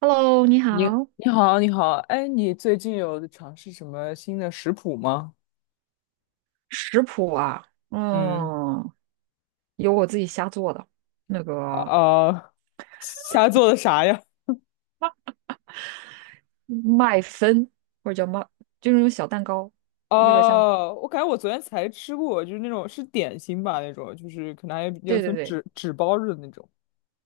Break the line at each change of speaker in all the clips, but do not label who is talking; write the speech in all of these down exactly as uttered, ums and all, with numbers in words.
Hello，你
你
好。
你好，你好，哎，你最近有尝试什么新的食谱吗？
食谱啊，
嗯，
嗯，有我自己瞎做的，那个
啊，啊瞎做的啥呀？
麦芬或者叫麦，就是那种小蛋糕，有点像。
哦，我感觉我昨天才吃过，就是那种是点心吧，那种就是可能还有
对对
层
对
纸纸包着的那种。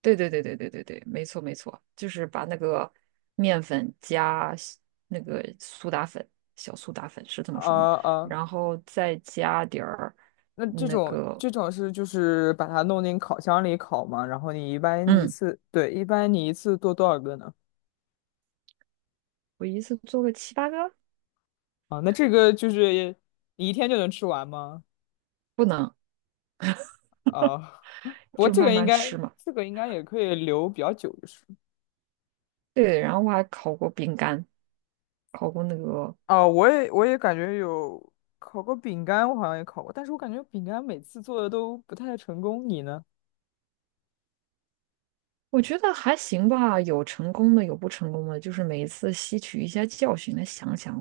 对对对对对对对，没错没错，就是把那个面粉加西那个苏打粉，小苏打粉是这么说吗？
啊啊，
然后再加点儿
那这
那
种
个，
这种是就是把它弄进烤箱里烤嘛，然后你一般一
嗯，
次，对，一般你一次做多少个呢？
我一次做个七八个，
啊，那这个就是你一天就能吃完吗？
不能，
啊，不过
就
这
慢
个应
慢
该，
吃嘛。
这个应该也可以留比较久，就是。
对，然后我还烤过饼干，烤过那个。
啊，我也我也感觉有烤过饼干，我好像也烤过，但是我感觉饼干每次做的都不太成功。你呢？
我觉得还行吧，有成功的，有不成功的，就是每一次吸取一下教训，来想想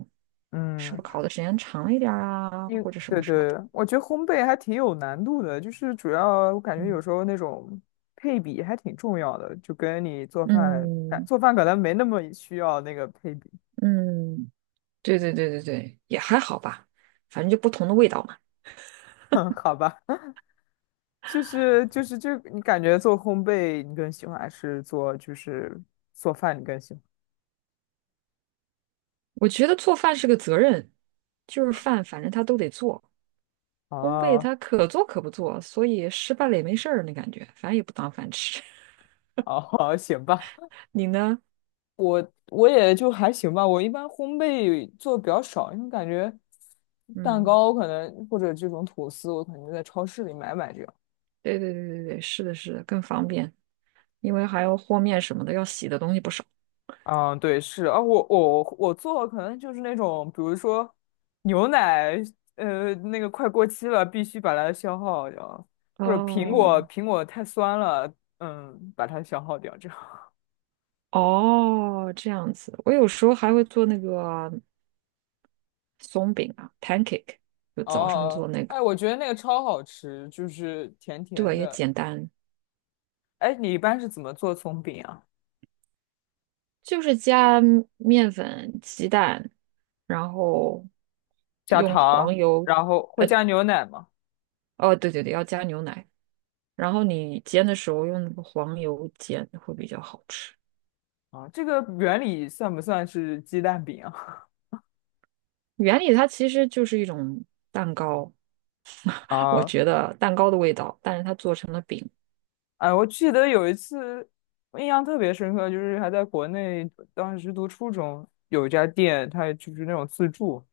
是
嗯，
不是考的时间长一点儿啊，
因
或者什
对
么什么的。
对，我觉得烘焙还挺有难度的，就是主要我感觉
嗯
有时候那种配比还挺重要的，就跟你做饭，感
嗯
做饭可能没那么需要那个配比。
嗯，对对对对对，也还好吧，反正就不同的味道嘛。
好吧。就是就是就你感觉做烘焙你更喜欢，还是做就是做饭你更喜欢？
我觉得做饭是个责任，就是饭反正他都得做，烘焙
哦
他可做可不做，所以失败了也没事儿那感觉，反正也不当饭吃。
哦，行吧，
你呢？
我也就还行吧。我一般烘焙做的比较少，因为感觉蛋
嗯。
糕可能或者这种吐司，我可能就在超市里买买这样。
对对对对对，是的，是的，更方便，因为还要和面什么的，要洗的东西不少。
嗯，对，是啊，我我我做可能就是那种，比如说牛奶，呃，那个快过期了，必须把它消耗掉，或者苹
哦
果苹果太酸了，嗯，把它消耗掉这样。
哦，这样子，我有时候还会做那个松饼啊，pancake，就早上做
哦，
那个，
哎，我觉得那个超好吃，就是甜甜
对，也
的。
简单，
哎，你一般是怎么做葱饼啊？
就是加面粉、鸡蛋，然后
加
用
糖，
黄油，
然后会加牛奶吗？
哦，对对对，要加牛奶，然后你煎的时候用那个黄油煎会比较好吃。
啊，这个原理算不算是鸡蛋饼啊？
原理它其实就是一种蛋糕，我
啊，
觉得蛋糕的味道，但是它做成了饼。
哎，我记得有一次，我印象特别深刻，就是还在国内，当时读初中，有一家店，它就是那种自助，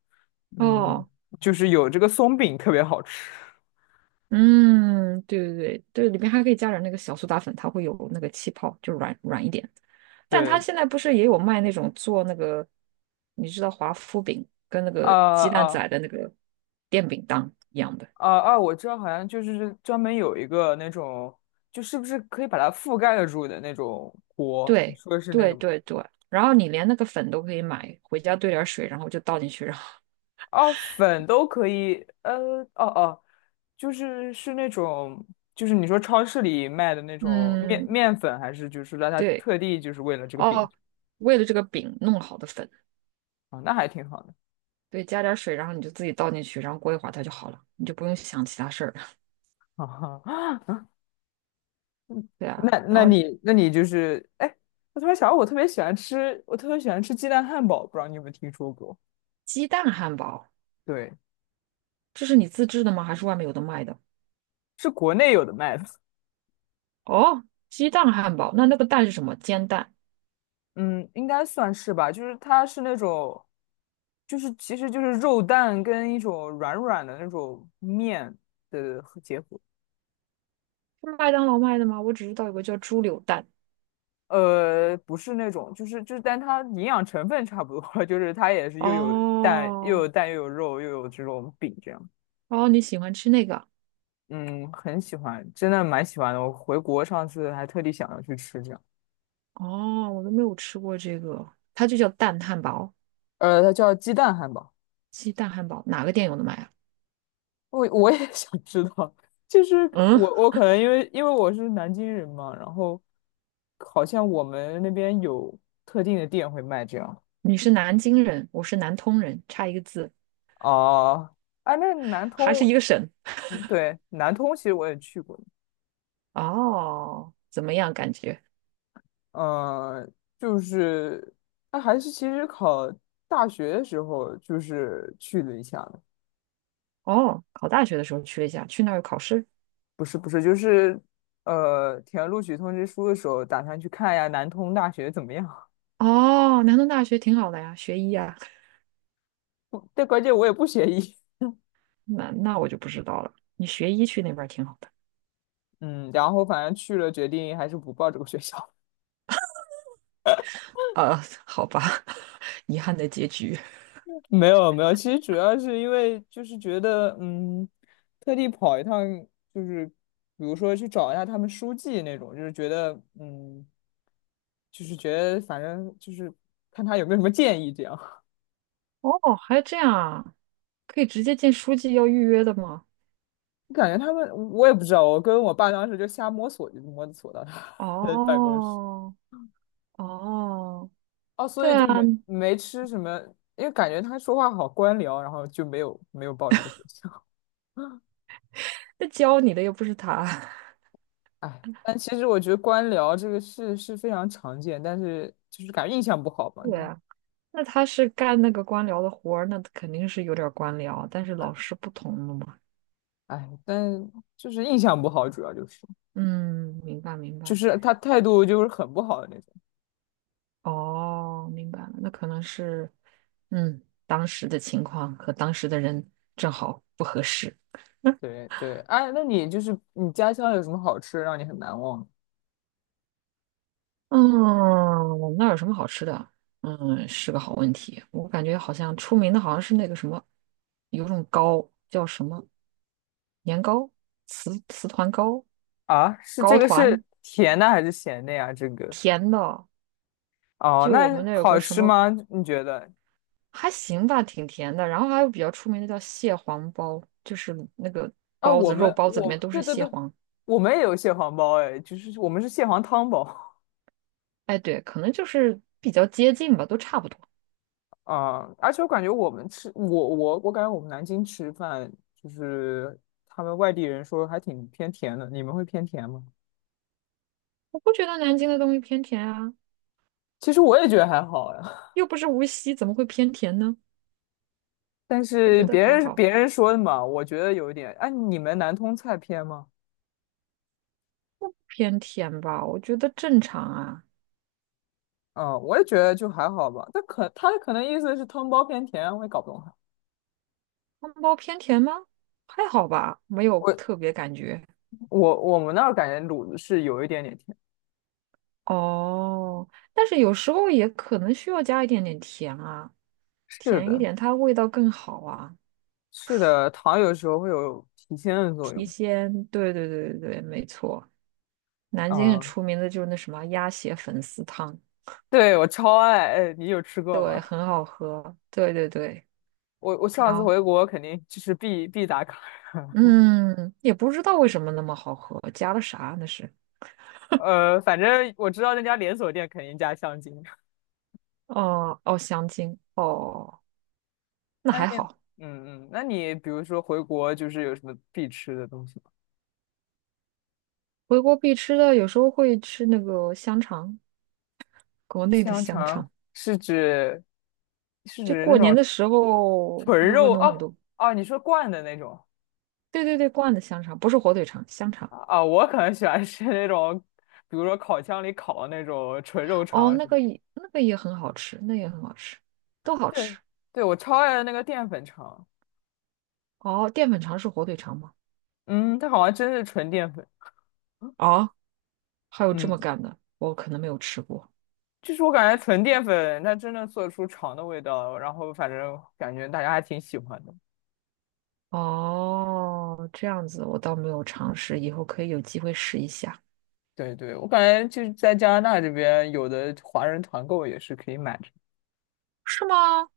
嗯，
哦，
就是有这个松饼特别好吃。
嗯，对对对对，里面还可以加点那个小苏打粉，它会有那个气泡，就软软一点。但它
对，
现在不是也有卖那种做那个，你知道华夫饼跟那
啊
个鸡蛋
啊。
仔的那个电饼铛一样的。
啊啊，我知道，好像就是专门有一个那种，就是不是可以把它覆盖得住的那种锅？你
对
说的是那
对
个吗？
对对，然后你连那个粉都可以买，回家兑点水，然后就倒进去，然后
哦，粉都可以，呃，哦哦，就是是那种，就是你说超市里卖的那 种面
嗯，
面粉，还是就是让它
对
特地就是为了这个饼
哦，为了这个饼弄好的粉。
啊，那还挺好的。
对，加点水，然后你就自己倒进去，然后过一会儿它就好了，你就不用想其他事儿。
啊
对啊，
那
然
那
后
你那你就是，哎，我突然想到，我特别喜欢吃，我特别喜欢吃鸡蛋汉堡，不知道你有没有听说过？
鸡蛋汉堡，
对，
这是你自制的吗？还是外面有的卖的？
是国内有的卖的。
哦，鸡蛋汉堡，那那个蛋是什么？煎蛋？
嗯，应该算是吧，就是它是那种，就是其实就是肉蛋跟一种软软的那种面的和结合，
是麦当劳卖的吗？我只知道有个叫猪柳蛋。
呃，不是那种，就是就是，但它营养成分差不多，就是它也是又有蛋又有
哦，
蛋又有肉又有这种饼这样，
哦，你喜欢吃那个？
嗯，很喜欢，真的蛮喜欢的，我回国上次还特地想要去吃这样，
哦，我都没有吃过这个，它就叫蛋汉堡，
呃，它叫鸡蛋汉堡。
鸡蛋汉堡，哪个店有的卖啊？
我我也 想知道，就是
嗯，
我我可能因为因为我是南京人嘛，然后好像我们那边有特定的店会卖这样。
你是南京人，我是南通人，差一个字，
哦，哎，那南
还是
通，
一个省。
嗯对，南通其实我也去过，
哦，怎么样感觉？
嗯，就是那还是其实考大学的时候就是去了一下的。
哦，考大学的时候去了一下，去那儿有考试。
不是不是，就是呃填录取通知书的时候，打算去看一下南通大学怎么样。
哦，南通大学挺好的呀，学医啊。
不但关键我也不学医，
那那我就不知道了，你学医去那边儿挺好的。
嗯，然后反正去了，决定还是不报这个学校。
呃，好吧，遗憾的结局。
没有没有，其实主要是因为就是觉得，嗯，特地跑一趟，就是比如说去找一下他们书记那种，就是觉得，嗯，就是觉得反正就是看他有没有什么建议这样。
哦，还这样啊？可以直接见书记要预约的吗？
感觉他们我也不知道，我跟我爸当时就瞎摸索，就摸索到他的 办公室。
哦，哦，
哦，所
对
以就
啊，
没没吃什么，因为感觉他说话好官僚，然后就没有没有报这个学校。
那教你的又不是他。
哎，但其实我觉得官僚这个事是非常常见，但是就是感觉印象不好嘛，
对
就
啊，那他是干那个官僚的活儿，那肯定是有点儿官僚，但是老师不同了嘛。
哎，但就是印象不好，主要就是
嗯，明白明
就
白。
是他态度就是很不好的那种。
哦，明白了，那可能是，嗯，当时的情况和当时的人正好不合适。
对对，哎，那你就是你家乡有什么好吃让你很难忘
嗯，那有什么好吃的？嗯，是个好问题。我感觉好像出名的好像是那个什么，有种糕叫什么年糕、糍糍团糕、
啊？是
糕
这个
团，
是甜的还是咸的呀？这个
甜的。
哦，
就我们
那
那有
好
个什
吃
么
吗？你觉得？
还行吧，挺甜的。然后还有比较出名的叫蟹黄包，就是那个
啊，
包
我
子，肉
们
包子里面
我
都
对
是
对
蟹
对，
黄。
我们也有蟹黄包哎，就是我们是蟹黄汤包。
哎，对，可能就是比较接近吧，都差不多。
啊，而且我感觉我们吃，我我我感觉我们南京吃饭，就是他们外地人说还挺偏甜的，你们会偏甜吗？
我不觉得南京的东西偏甜啊，
其实我也觉得还好呀，
又不是无锡，怎么会偏甜呢？
但
我
是
觉得
别
还
人
好，
别人说的嘛，我觉得有一点。哎，你们南通菜偏吗？
偏甜吧，我觉得正常啊。
嗯，我也觉得就还好吧。但可他可能意思是汤包偏甜啊，我也搞不懂他。
汤包偏甜吗？还好吧，没有特
我
别感觉。
我我们那儿感觉卤子是有一点点甜。
哦，但是有时候也可能需要加一点点甜啊，
是
甜一
的，
点它味道更好啊，
是的，糖有时候会有提鲜的作
提
用。
鲜。对对对对对，没错。南京很
啊，
出名的就是那什么鸭血粉丝汤，
对，我超爱。哎，你有吃过
对，
吗？
很好喝。对对对。
我我上次
然后，
回国肯定就是必必打卡啊，
嗯，也不知道为什么那么好喝，加了啥那是？
呃，反正我知道那家连锁店肯定加香精。
哦哦，香精哦，那
那你，
还好。
嗯嗯，那你比如说回国就是有什么必吃的东西吗？
回国必吃的，有时候会吃那个香肠，国内的
香
香
肠
肠。
是指是
就
指那
过年
种
的时候，不
纯
是会
肉
弄很
哦。
多？
哦，你说灌的那种。
对对对，灌的香肠，不是火腿肠，香肠。
啊啊，我可能喜欢吃那种，比如说烤箱里烤的那种纯肉
哦，
肠
那
什么
个
的。
也那个也很好吃，那也很好吃，都好
对
吃。
对，我超爱那个淀粉肠，
哦，淀粉肠是火腿肠吗？
嗯，它好像真是纯淀粉，
啊，还有这
嗯。
么干的，我可能没有吃过。
就是我感觉纯淀粉它真的做出肠的味道，然后反正感觉大家还挺喜欢的。
哦，这样子我倒没有尝试，以后可以有机会试一下。
对对，我感觉就是在加拿大这边有的华人团购也是可以买的。
是吗？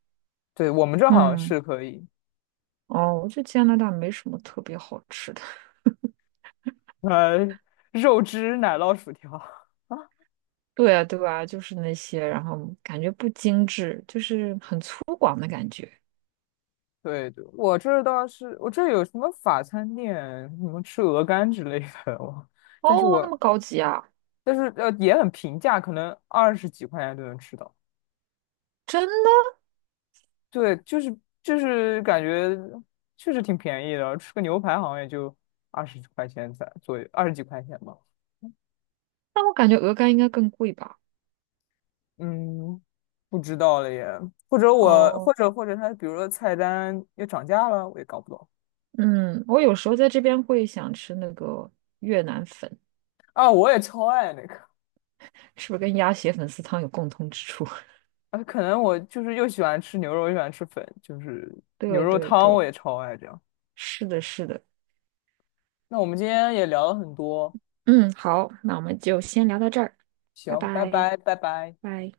对，我们这好像
嗯，
是可以，
哦，我觉得加拿大没什么特别好吃的，
呃，肉汁奶酪薯条。
对啊，对啊，就是那些，然后感觉不精致，就是很粗犷的感觉。
对对，我这儿倒是我这儿有什么法餐店，什么吃鹅肝之类的，我，但是
哦，那么
我
高级啊，
但是呃也很平价，可能二十几块钱就能吃到。
真的？
对，就是就是感觉确实挺便宜的，吃个牛排好像也就二十块钱才左右，二十几块钱吧。
那我感觉鹅肝应该更贵吧？
嗯，不知道了耶。或者我或
哦，
者或者他比如说菜单又涨价了，我也搞不懂
嗯，我有时候在这边会想吃那个越南粉，
啊。我也超爱那个，
是不是跟鸭血粉丝汤有共通之处？
啊，可能我就是又喜欢吃牛肉，又喜欢吃粉，就是牛
对
肉
对
汤
对，
我也超爱这样。
是的，是的。
那我们今天也聊了很多，
嗯，好，那我们就先聊到这儿，拜
行，拜
拜，
拜，拜拜。
拜。